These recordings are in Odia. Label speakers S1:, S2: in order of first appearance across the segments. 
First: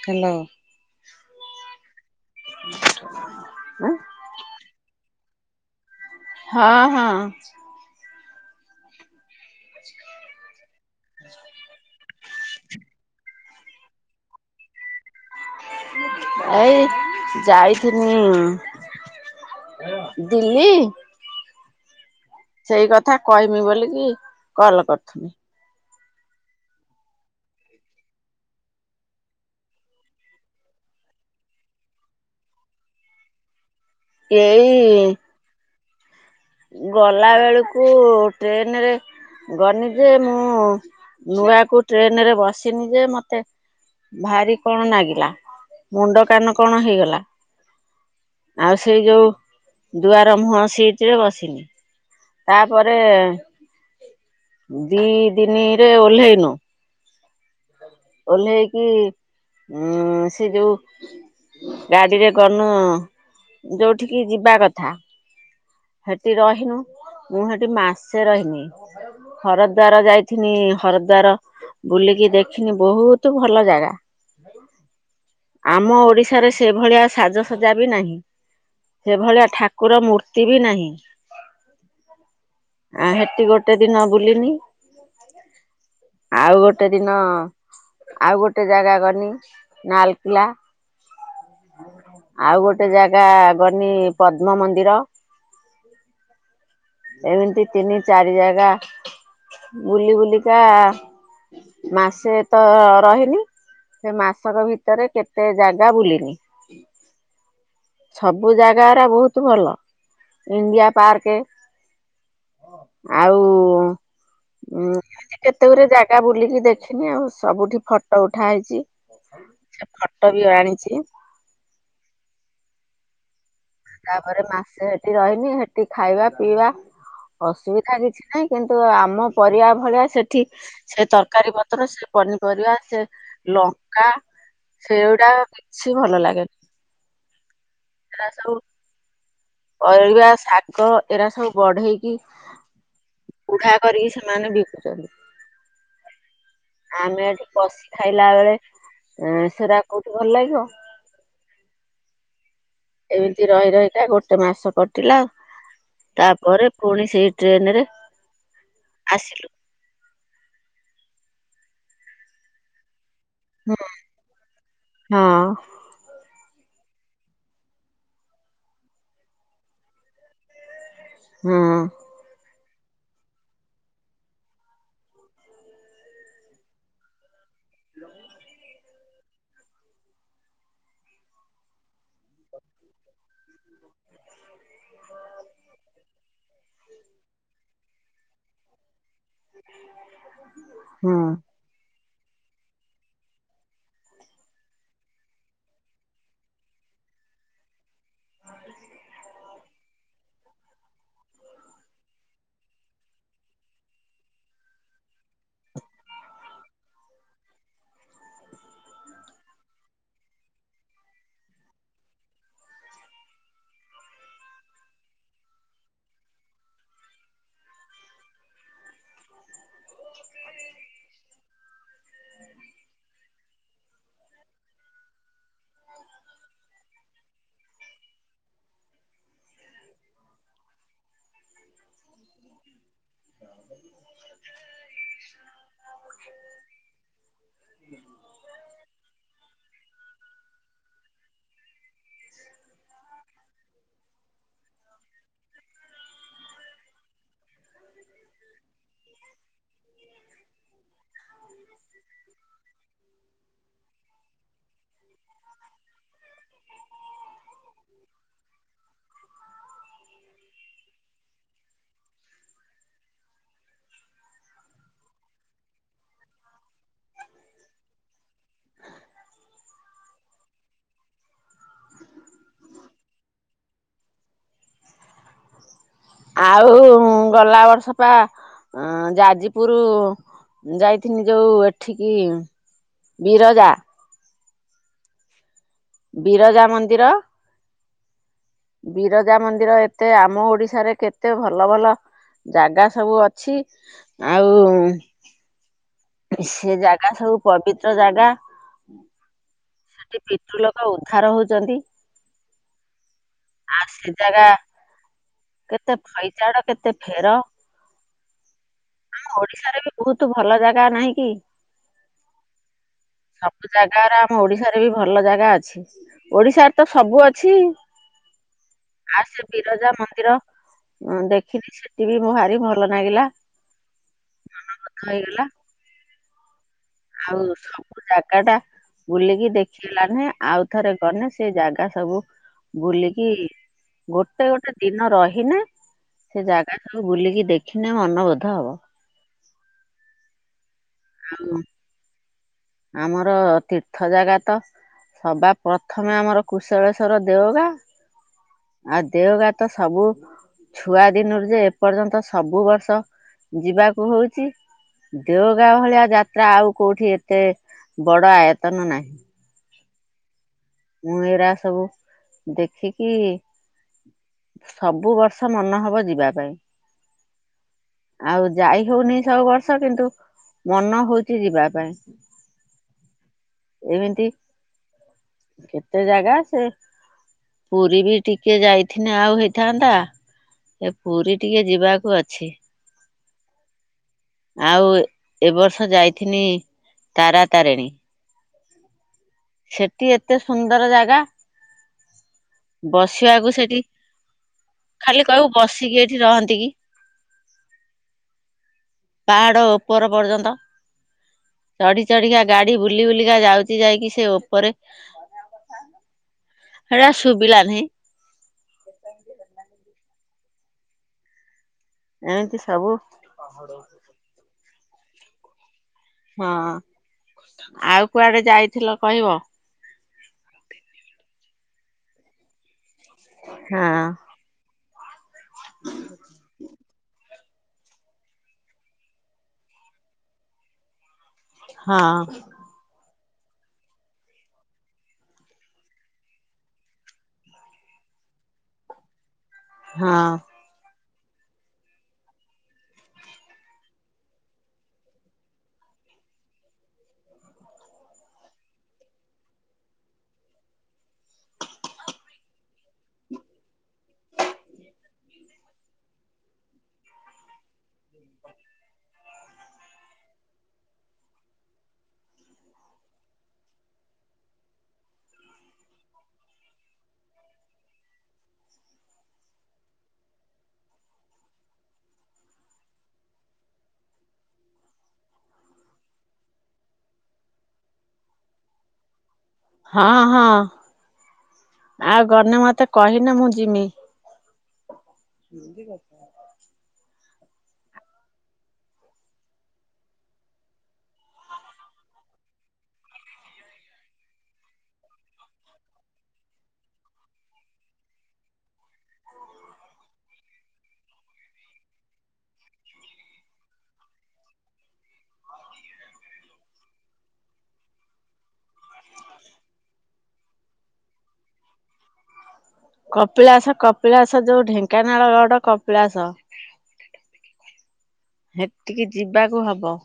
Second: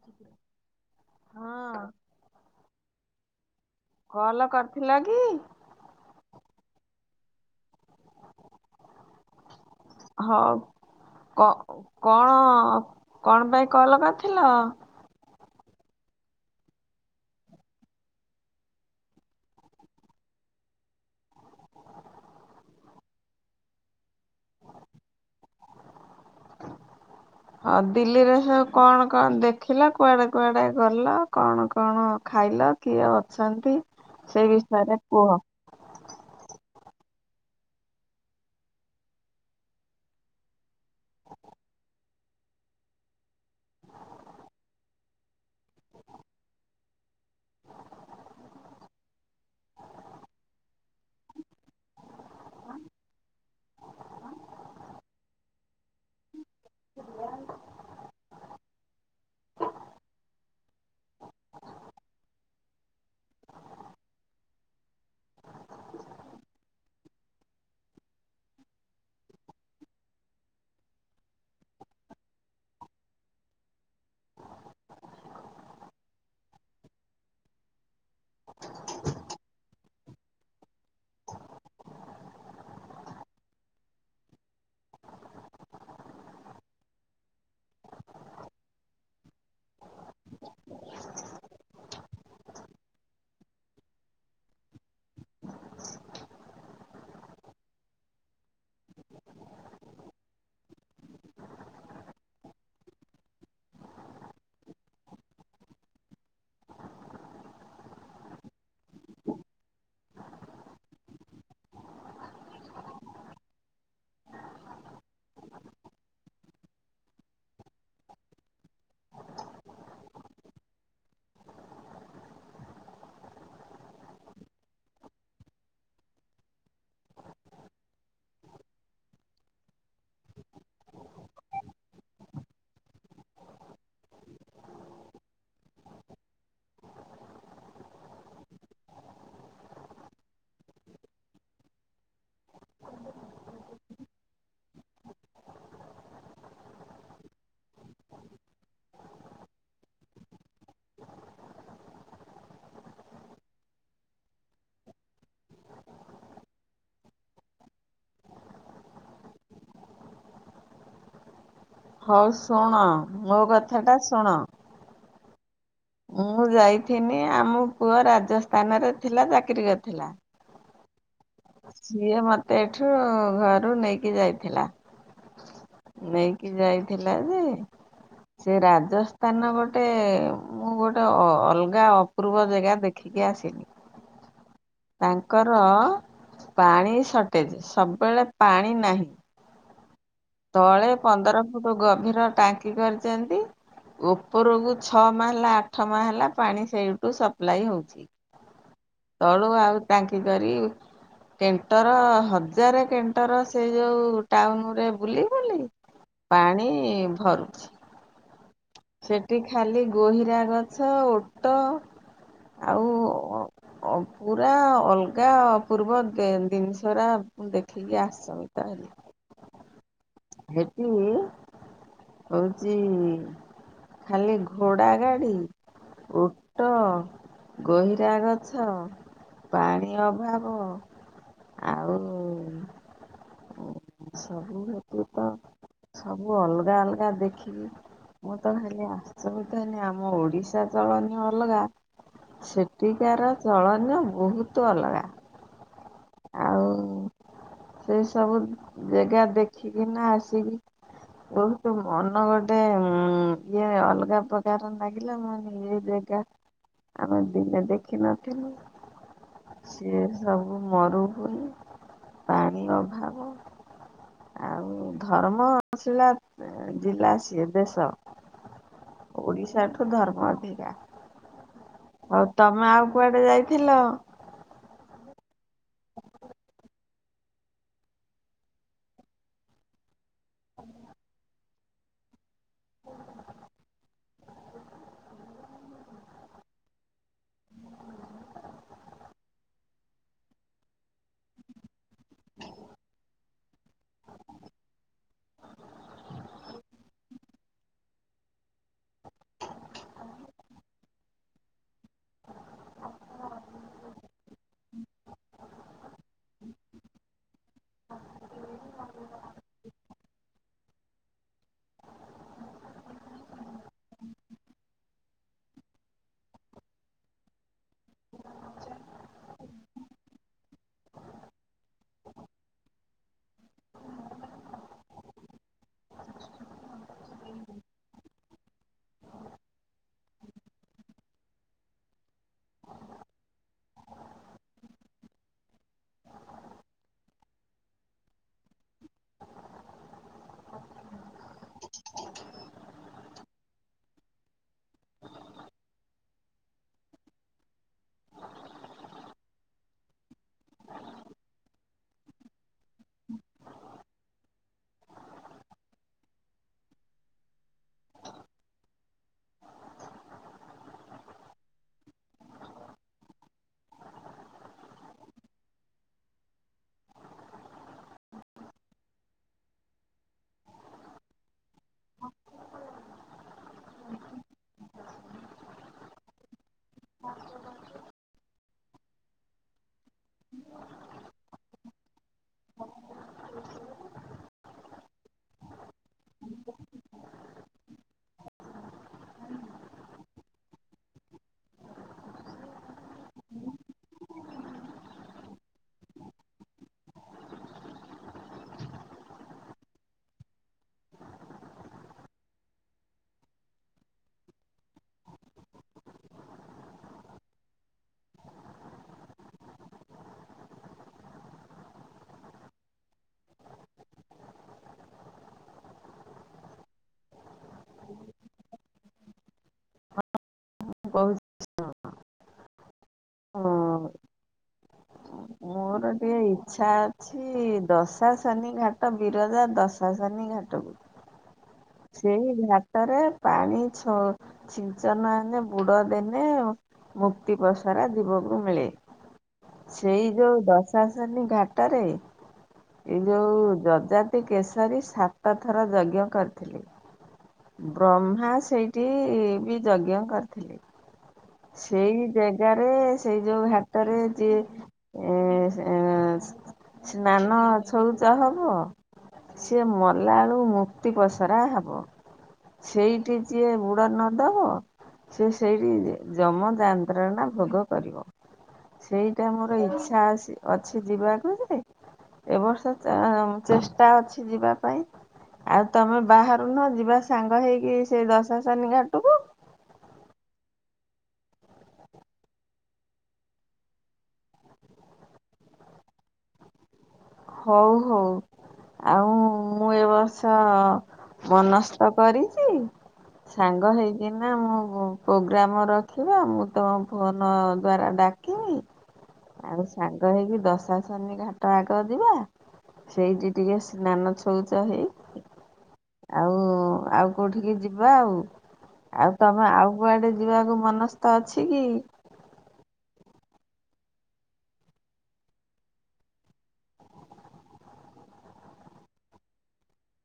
S1: ହ୍ୟାଲୋ।
S2: ହଁ।
S1: ଆଁ।
S2: କଲ କରିଥିଲ କି?
S1: ହଁ ହଁ।
S2: ହଁ କ କଣ କଣପାଇଁ କଲ୍ କରିଥିଲ?
S1: ଏଇ ଯାଇଥିନି ଦିଲ୍ଲୀ। ସେଇ କଥା କହିମି ବୋଲିକି କଲ୍ କରୁଥୁନି।
S2: ହଁ ଦିଲ୍ଲୀରେ ସୁବୁ କଣ କଣ ଦେଖିଲ, କୁଆଡେ କୁଆଡେ ଗଲ, କଣ କଣ ଖାଇଲ? କିଏ ଅଛନ୍ତି ସେଇ
S1: ଏଇ
S2: ବିଷୟରେ କୁହ।
S1: ଗଲାବେଳକୁ ଟ୍ରେନେରେ ଗନିଯେ ମୁଁ ନୂଆକୁ ଟ୍ରେନରେ ବସିନି ଯେ ମତେ ଭାରି କଣ ନାଗିଲା ମୁଣ୍ଡ କାନ କଣ ହେଇଗଲା। ଆଉ ସେଇ ଯୋଉ ଦୁଆର ମୁହଁ ସିଟିରେ ବସିନି। ତାପରେ ଦି ଦିନିରେ ଓହ୍ଲେଇନୁ।
S2: [inaudible]
S1: ଓହ୍ଲେଇକି ଉଁ ସେ ଯୋଉ ଗାଡିରେ ଗନୁ ଯଉଠିକି ଯିବାକଥା। ହେଟିି ରହିନୁ ମୁଁ ହେଟି ମାସେ ରହିନି। ହରଦ୍ୱାର ଯାଇଥିନି ହରଦ୍ୱାର ବୁଲିକି ଦେ ଥିନୀ ବହୁତ ଭଲ ଜାଗା। ଆମ ଓଡିଶାରେ ସେଭଳିଆ ସାଜସଜା ବି ନାହିଁ। ସେଭଳିଆ ଠାକୁର ମୂର୍ତ୍ତିବି ନାହିଁ। ଆ ହେଟୀ ଗୋଟେ ଦିନ ବୁଲିନି। ଆଉ ଗୋଟେ ଦିନ ଆଉ ଗୋଟେ ଜାଗା ଗନି ନାଲକିଲା। ଆଉ ଗୋଟେ ଜାଗା ଗନି ପଦ୍ମ ମନ୍ଦିର। ଏମିତି ତିନି ଚାରି ଜାଗା ବୁଲି ବୁଲିକା ମାସେ ତ ରହିନି। ସେମାସକ ଭିତରେ କେତେ ଜାଗା ବୁଲିନି। ସବୁ ଜାଗାରା ବହୁତ ଭଲ ଇଣ୍ଡିଆ ପାର୍କ। ଆଉ ଉଁ କେତେ ଗୁରେ ଜାଗା ବୁଲିକି ଦେଖିନି ଆଉ ସବୁଠି ଫଟ ଉଠା ହେଇଛି। ସେ ଫଟ ବି ଆଣିଛି। ତାପରେ ମାସେ ହେଟି ରହିନି ହେଟି ଖାଇବା ପିଇବା ଅସୁବିଧା କିଛି ନାହିଁ କିନ୍ତୁ ଆମ ପରିବା ଭଳିଆ ସେଠି ସେ ତରକାରୀ ପତ୍ର ସେ ପନିପରିବା ସେ ଲଙ୍କା ସେଉଡ଼ା ଏ କିଛି ଭଲ ଲାଗେନା, ସେଟା ସବୁ ପରିବା ଶାଗ ଏରା ସବୁ ବଢେଇକି ବୁଢା କରିକି ସେମାନେ ବିକୁଚନ୍ତି। ଆମେ ଏଠି କଶି ଖାଇଲା ବେଳେ ଏଁ, ସେରା କୋଉଠି ଭଲ ଲାଗିବ। ଏମିତି ରହି ରହିକା ଗୋଟେ ମାସ କଟିଲା। ତାପରେ ପୁଣି ସେଇ ଟ୍ରେନ୍ ରେ ଆସିଲୁ।
S2: ହଁ ଶୁଣ ମୋ କଥା ଟା ଶୁଣ।
S1: ହଁ।
S2: ମୁଁ ଯାଇଥିନି ଆମ ପୁଅ ରାଜସ୍ଥାନରେ ଥିଲା ଚାକିରୀ କରିଥିଲା।
S1: ହଁ
S2: ସିଏ ମୋତେ ଏଠୁ ଘରୁ ନେଇକି ଯାଇଥିଲା। ନେଇକି ଯାଇଥିଲା ଯେ ସିଏ ରାଜସ୍ ସ୍ଥାନ ଗୋଟେ ମୁଁ ଗୋଟେ ଅ, ଅଲଗା ଅପୂର୍ବ ଜାଗା ଦେଖିକି ଆସିନି।
S1: ହ [inaudible]
S2: ତାଙ୍କର ପାଣି ସଟେଜେ, ସବୁବେଳେ ପାଣି ନାହିଁ, ତଳେ
S1: ହଁ
S2: ପନ୍ଦର ଫୁଟ୍ ଗଭୀର ଟାଙ୍କି କରିଚନ୍ତି। ଉପରକୁ ଛଅ ମାହେଲା ଆଠ ମାହେଲା ପାଣି ସେଇଠୁ ସପ୍ଲାଏ ହଉଛି। ତଳୁ ଆଉ ଟାଙ୍କି କରି କେଣ୍ଟର ହଜାରେ କେଣ୍ଟର ସେ ଯୋଉ ଟାଉନ୍ ରେ ବୁଲି ବୁଲି ପାଣି ଭରୁଛି। ସେଟି ଖାଲି ଗହିରା ଗଛ, ଓଟ ଆଉ ଅ, ପୁରା ଅଲଗା ଅପୂର୍ବ କେ- ଦିନିଷ ଉରା ମୁଁ ଦେଖିକି ଆସ ସମିତ ହେଲି। ହେଟି ହଉଚି ଖାଲି ଘୋଡ଼ା ଗାଡ଼ି। ଉଟ, ଗହିରା ଗଛ। ପାଣି ଅଭାବ, ଆଉ ଓ ହଁ ସବୁ ହେଟି କଁ ସବୁ ଅଲଗା ଅଲଗା ଦେଖିକି ମୁଁ ତ ଖାଲି ଆଚମ୍ବିତ ହେନି ଆମ ଓଡିଶା ଚ ମାନେ ଅଲଗା। ସେଟିକାର ଚଳନ ବହୁତ ଅଲଗା। ଆଉ ସେଇ ସବୁ ଜାଗା ଦେ କିନା ଆସିକି ବହୁତ ମନ ଗୋଟେ ଉଁ, ଇଏ ଅଲଗା ପ୍ରକାର ଲାଗିଲା, ମୁଁ କହିନି ଇଏ ଯେ କା -ଆମେ ଦିନେ ଦେଖିନଥିଲୁ। ସିଏ ସବୁ ମରୁଭୁମି, ପାଣି ଅଭାବ। ଆଉ ଧର୍ମଶିଳା ଏଁ, ଜିଲ୍ଲା ସିଏ ଦେଶ। ଓଡିଶା ଠୁ ଧର୍ମ ଅଧିକା। ହଉ ତୋମେ ଆଉ କୁଆଡେ ଯାଇଥିଲ? [inaudible]
S1: ଆଉ ଉଁ, ଗଲା ବର୍ଷ କୁ ଆ ଅଁ, ଯାଜିପୁରୁ ଯାଇଥିନି ଯୋଉ ଏଠିକି ବିରଜା ବିରଜା ମନ୍ଦିର। ବିରଜା ମନ୍ଦିର ଏତେ ଆମ ଓଡିଶାରେ କେ ଏତେ ଭଲ ଭଲ ଜାଗା ସବୁ ଅଛି, ଆଉ ସେ ଜାଗା ସବୁ ପବିତ୍ର ଜାଗା। ସେଠି ପିତୃ ଲୋକ ଉଦ୍ଧାର ହଉଚନ୍ତି। ଆ ସେ ଜାଗା କେତେ ଫଇଚାଡ କେତେ ଫେର ଆମ ଓଡିଶାରେ ବି ବହୁତ ତୁ ଭଲ ଜାଗା ନାହିଁ କି ସବୁ ଜାଗା ରା ମ ଓଡିଶାରେ ବି ଭଲ ଜାଗା ଅଛି ଓଡିଶାରେ ତ ସବୁ ଅଛି। ଆ ସେ ବିରଜା ମନ୍ଦିର ହଁ ଦେଖିଲି ସେଠି ବିି ମୁଁ ହାରି ଭଲ ନାଗିଲା ମନ ବୋଧ ହେଇଗଲା। ଆଉ ସବୁ ଜାଗା ଟା ବୁଲିକି ଦେଖିଲାନି ଆଉଥରେ ଗନେ ସେ ଜାଗା ସବୁ ବୁଲିକି ଗୋଟେ ଗୋଟେ ଦିନ ରହିନେ ସେ ଜାଗା ସବୁ ବୁଲିକି ଦେଖିନେ ମନବୋଧ ହବ। ଆଉ ଆମର ତୀର୍ଥ ଜାଗା ତ ସବା ପ୍ରଥମେ ଆମର କୁଶଳେଶ୍ୱର ଦେଓଗାଁ। ଆଉ ଦେଓଗାଁ ତ ସବୁ ଛୁଆ ଦିନରୁ ଯେ ଏପର୍ଯ୍ୟନ୍ତ ସବୁ ବର୍ଷ ଯିବାକୁ ହଉଚି। ଦେଓଗାଁ ଭଳିଆ ଯାତ୍ରା, ଆଉ କୋଉଠି ଏତେ ବଡ ଆୟତନ ନାହିଁ। ମୁଁ ଏଇରା ସବୁ ଦେଖିକି ସବୁ ବର୍ଷ ମନ ହବ ଯିବା ପାଇଁ। ଆଉ ଯାଇ ହଉନି ସବୁ ବର୍ଷ କିନ୍ତୁ ମନ ହଉଚି ଯିବା ପାଇଁ ଏମିତି କେତେ ଜାଗା ସେ ପୁରୀ ବି ଟିକେ ଯାଇଥିନେ ଆଉ ହେଇଥାନ୍ତା। ଏ ପୁରୀ ଟିକେ ଯିବାକୁ ଅଛି। ଆଉ ଏ ବର୍ଷ ଯାଇଥିନି ତାରା ତାରିଣୀ। ସେଠି ଏତେ ସୁନ୍ଦର ଜାଗା। ବସିବାକୁ ସେଠି ଖାଲି କହିବୁ ବସିକି ଏଇଠି ରହନ୍ତି କି। ପାହାଡ ଓପର ପର୍ଯ୍ୟନ୍ତ। ଚଢି ଚଢିକା ଗାଡି ବୁଲି ବୁଲିକା ଯାଉଚି ଯାଇକି ସେ ଉପରେ ହେଟା ଶୁଭିଲାନେହିଁ। ଏମତି ସବୁ ହଁ, ଆଉ କୁଆଡେ ଯାଇଥିଲ କହିବ?
S2: ହଁ କହୁଚି
S1: ହଁ।
S2: ମୁଁ- ମୋର ଟିକେ ଇଚ୍ଛା ଅଛି କି ଦଶା ଶନି ଘାଟ ବିରଜା ଦଶା ଶନି ଘାଟ କୁ
S1: ହଁ
S2: ସେଇ ଘାଟରେ ପାଣିଛ ଛିଞ୍ଚନ ହେନେ ବୁଡ ଦେନେ ଏ ମୁକ୍ତି ପସରା ଜୀବକୁ ମିଳେ ସେଇ
S1: ହଁ
S2: ଯୋଉ ଦଶ ଦଶା ସନୀ ଘାଟରେ ଏଇ ଯୋଉ ଯଜାତି କେଶରୀ ସାତ ଥର ଯଜ୍ଞ କରି ଥିଲେ ବ୍ରହ୍ମା ସେଇଠି ବି ଯଜ୍ଞ କରିଥିଲେ। ସେଇ ଜାଗାରେ ସେଇ ଯୋଉ ଘାଟରେ ଯିଏ ଏ ଏଁ ସ ସ୍ନାନ ଛଉଚ ହବ ସିଏ ମଲା ବେଳୁ ମୁକ୍ତି ପସରା ହବ। ସେଇଠି ଯିଏ ବୁଡ ନ ଦବ। ସେ ସେଇଠି ଯମ ଯନ୍ତ୍ରଣା ଭୋଗ କରିବ। ସେଇଟା ମୋର ଇଚ୍ଛା ଅଛି ଅଛି ଯିବାକୁ ଯେ। ଏବ ବର୍ଷ ଚା ଚେଷ୍ଟା ଅଛି ଯିବା ପାଇଁ ଆଉ। ତମେ ବାହାରୁନ ଯିବା ସାଙ୍ଗ ହେଇକି ସେଇ ଦଶା ସନି ଘାଟକୁ।
S1: ହଁ ହଁ, ଆଉ ଗନେ ମତେ କହିନେ ମୁଁ ଯିମି। ହୁଁ ଯିବ।
S2: ହଉ ହଉ। ଆଉ ମୁଁ ଏ ବର୍ଷ ମନସ୍ଥ କରିଛି। ସାଙ୍ଗ ହେଇକିନା ମୁଁ ପ୍ରୋଗ୍ରାମ ରଖିବା। ମୁଁ ତମ ଫୋନ ଦ୍ୱାରା ଡା କିବି ଆଉ ସାଙ୍ଗ ହେଇକି ଦଶା ଶନି ଘାଟ ଆଡେ। ଯିବା, ସେଇଠି ଟିକେ ସ୍ନାନ ଛଉଚ ହେଇକି। ଆଉ, ଆଉ କୋଉଠିକି ଯିବା ଆଉ। ଆଉ ତମେ, ଆଉ କୁଆଡେ ଯିବାକୁ ମନସ୍ଥ ଅଛି କି?
S1: କପିଳାସ, କପିଳାସ ଯୋଉ ଢେଙ୍କାନାଳ ରୋଡ କପିଳାସ। ହେଟିକି ଯିବାକୁ ହବ।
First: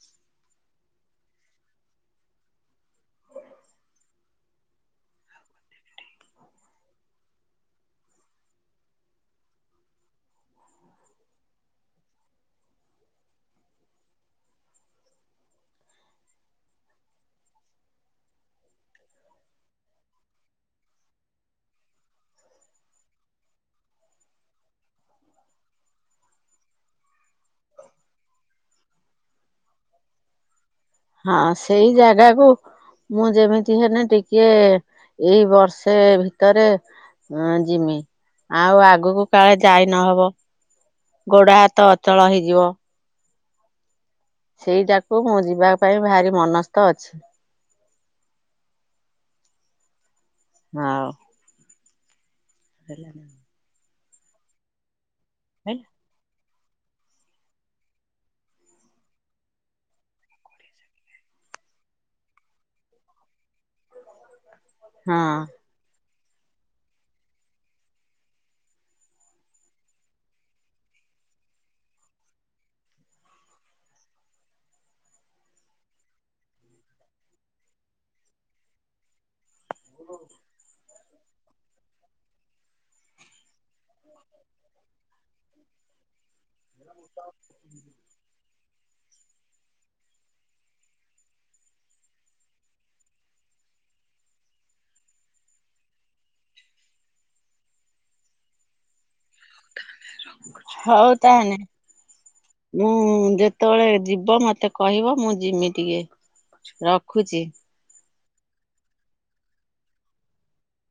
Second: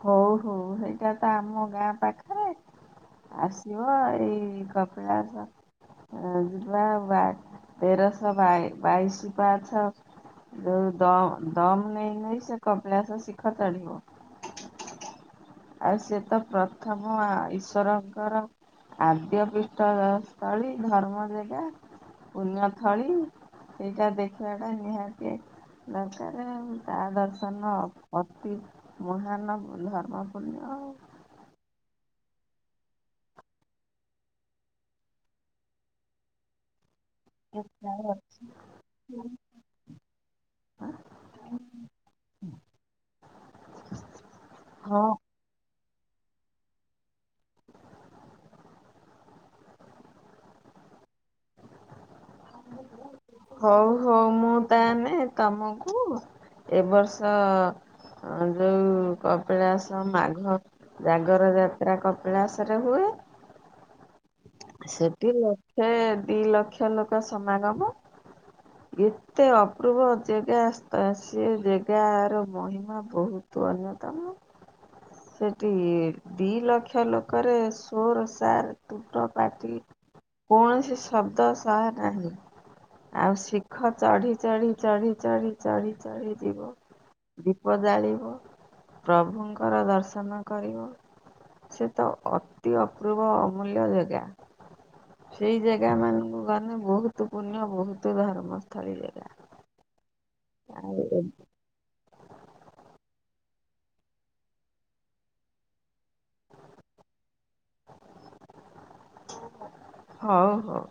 S2: ହଉ ହଉ, ସେଇଟା ତ ଆମ ଗାଁ ପାଖେରେ। ଆସିବ ଏଇ କପିଳାସ। ହଁ ଜିବା ବା, ତେରଶହ ବାଇ ବାଇଶି ପାହାଚ। ଯୋଉ ଦମ, ଦମ ନେଇ ନେଇ ସେ କପିଳାସ ଶିଖର ଚଢିବ। ଆଉ ସିଏ ତ ପ୍ରଥମ ଈଶ୍ଵରଙ୍କର। ଆଦ୍ୟ ପିଷ୍ଠ ସ୍ଥଳୀ ଧର୍ମ ଦେବ ପୁଣ୍ୟଥଳୀ। ସେଇଟା ଦେଖିବା ଟା ନିହାତି। ଦରକାର ଆଉ ତା ଦର୍ଶନ ଅତି ମହାନ ଧର୍ମ। ପୂଣ୍ୟ।
S1: ହଁ ସେଇ ଜାଗାକୁ। ମୁଁ ଯେମିତି ହେଲେ ଟିକେ ଏଇ ବର୍ଷେ ଭିତରେ। ଆଁ ଯିମି ଆଉ ଆଗକୁ କାଳେ ଯାଇ ନହବ। ଗୋଡ ହାତ ଅଚଳ ହେଇଯିବ।
S2: ହଁ
S1: ସେଇଟାକୁ ମୁଁ ଯିବା ପାଇଁ ଭାରି ମନସ୍ଥ ଅଛି। ହଁ। ହେଲା ନା।
S2: ହଉ ହଉ ମୁଁ ତାହେନେ ତମକୁ ଏ ବର୍ଷ। ହଁ ଯୋଉ କପିଳାସ ମାଘ। ଜାଗର ଯାତ୍ରା କପିଳାସ ରେ ହୁଏ।
S1: ହ
S2: ସେଠି ଲକ୍ଷେ ଦି ଲକ୍ଷ ଲୋକ ସମାଗମ। ଏତେ ଅପୂର୍ବ ଜେଗା ସ୍ ସେ ଜେଗାର ମହିମା ବହୁତ ଅନ୍ୟତମ। ସେଠି ଦି ଲକ୍ଷ ଲୋକରେ ସୋର ସାର୍ ତିବ୍ର। ପାଟି କୌଣସି ଶବ୍ଦ ସାଉଣ୍ଡ। ନାହିଁ ଆଉ ଶିଖର ଚଢି ଚଢ଼ି ଚଢି ଚଢ଼ି ଚଢି ଚଢ଼ି ଯିବ। ଦୀପ ଜାଳିବ ପ୍ରଭୁଙ୍କର ଦର୍ଶନ କରିବ। ସେ ତ ଅତି ଅପୂର୍ବ ଅମୂଲ୍ୟ ଜାଗା। ସେଇ ଜାଗା ମାନଙ୍କୁ ଗଲେେ ବହୁତ ପୁଣ୍ୟ ବହୁତ ଧର୍ମସ୍ଥଳୀ ଜାଗା। ଆଉ
S1: ହଉ ତାହେଲେ ମୁଁ ଯେତେବେଳେ ଯିବ ମତେ କହିବ ମୁଁ ଜୀମି ଟିକେ ରଖୁଛି।
S2: ହଉ ହଉ।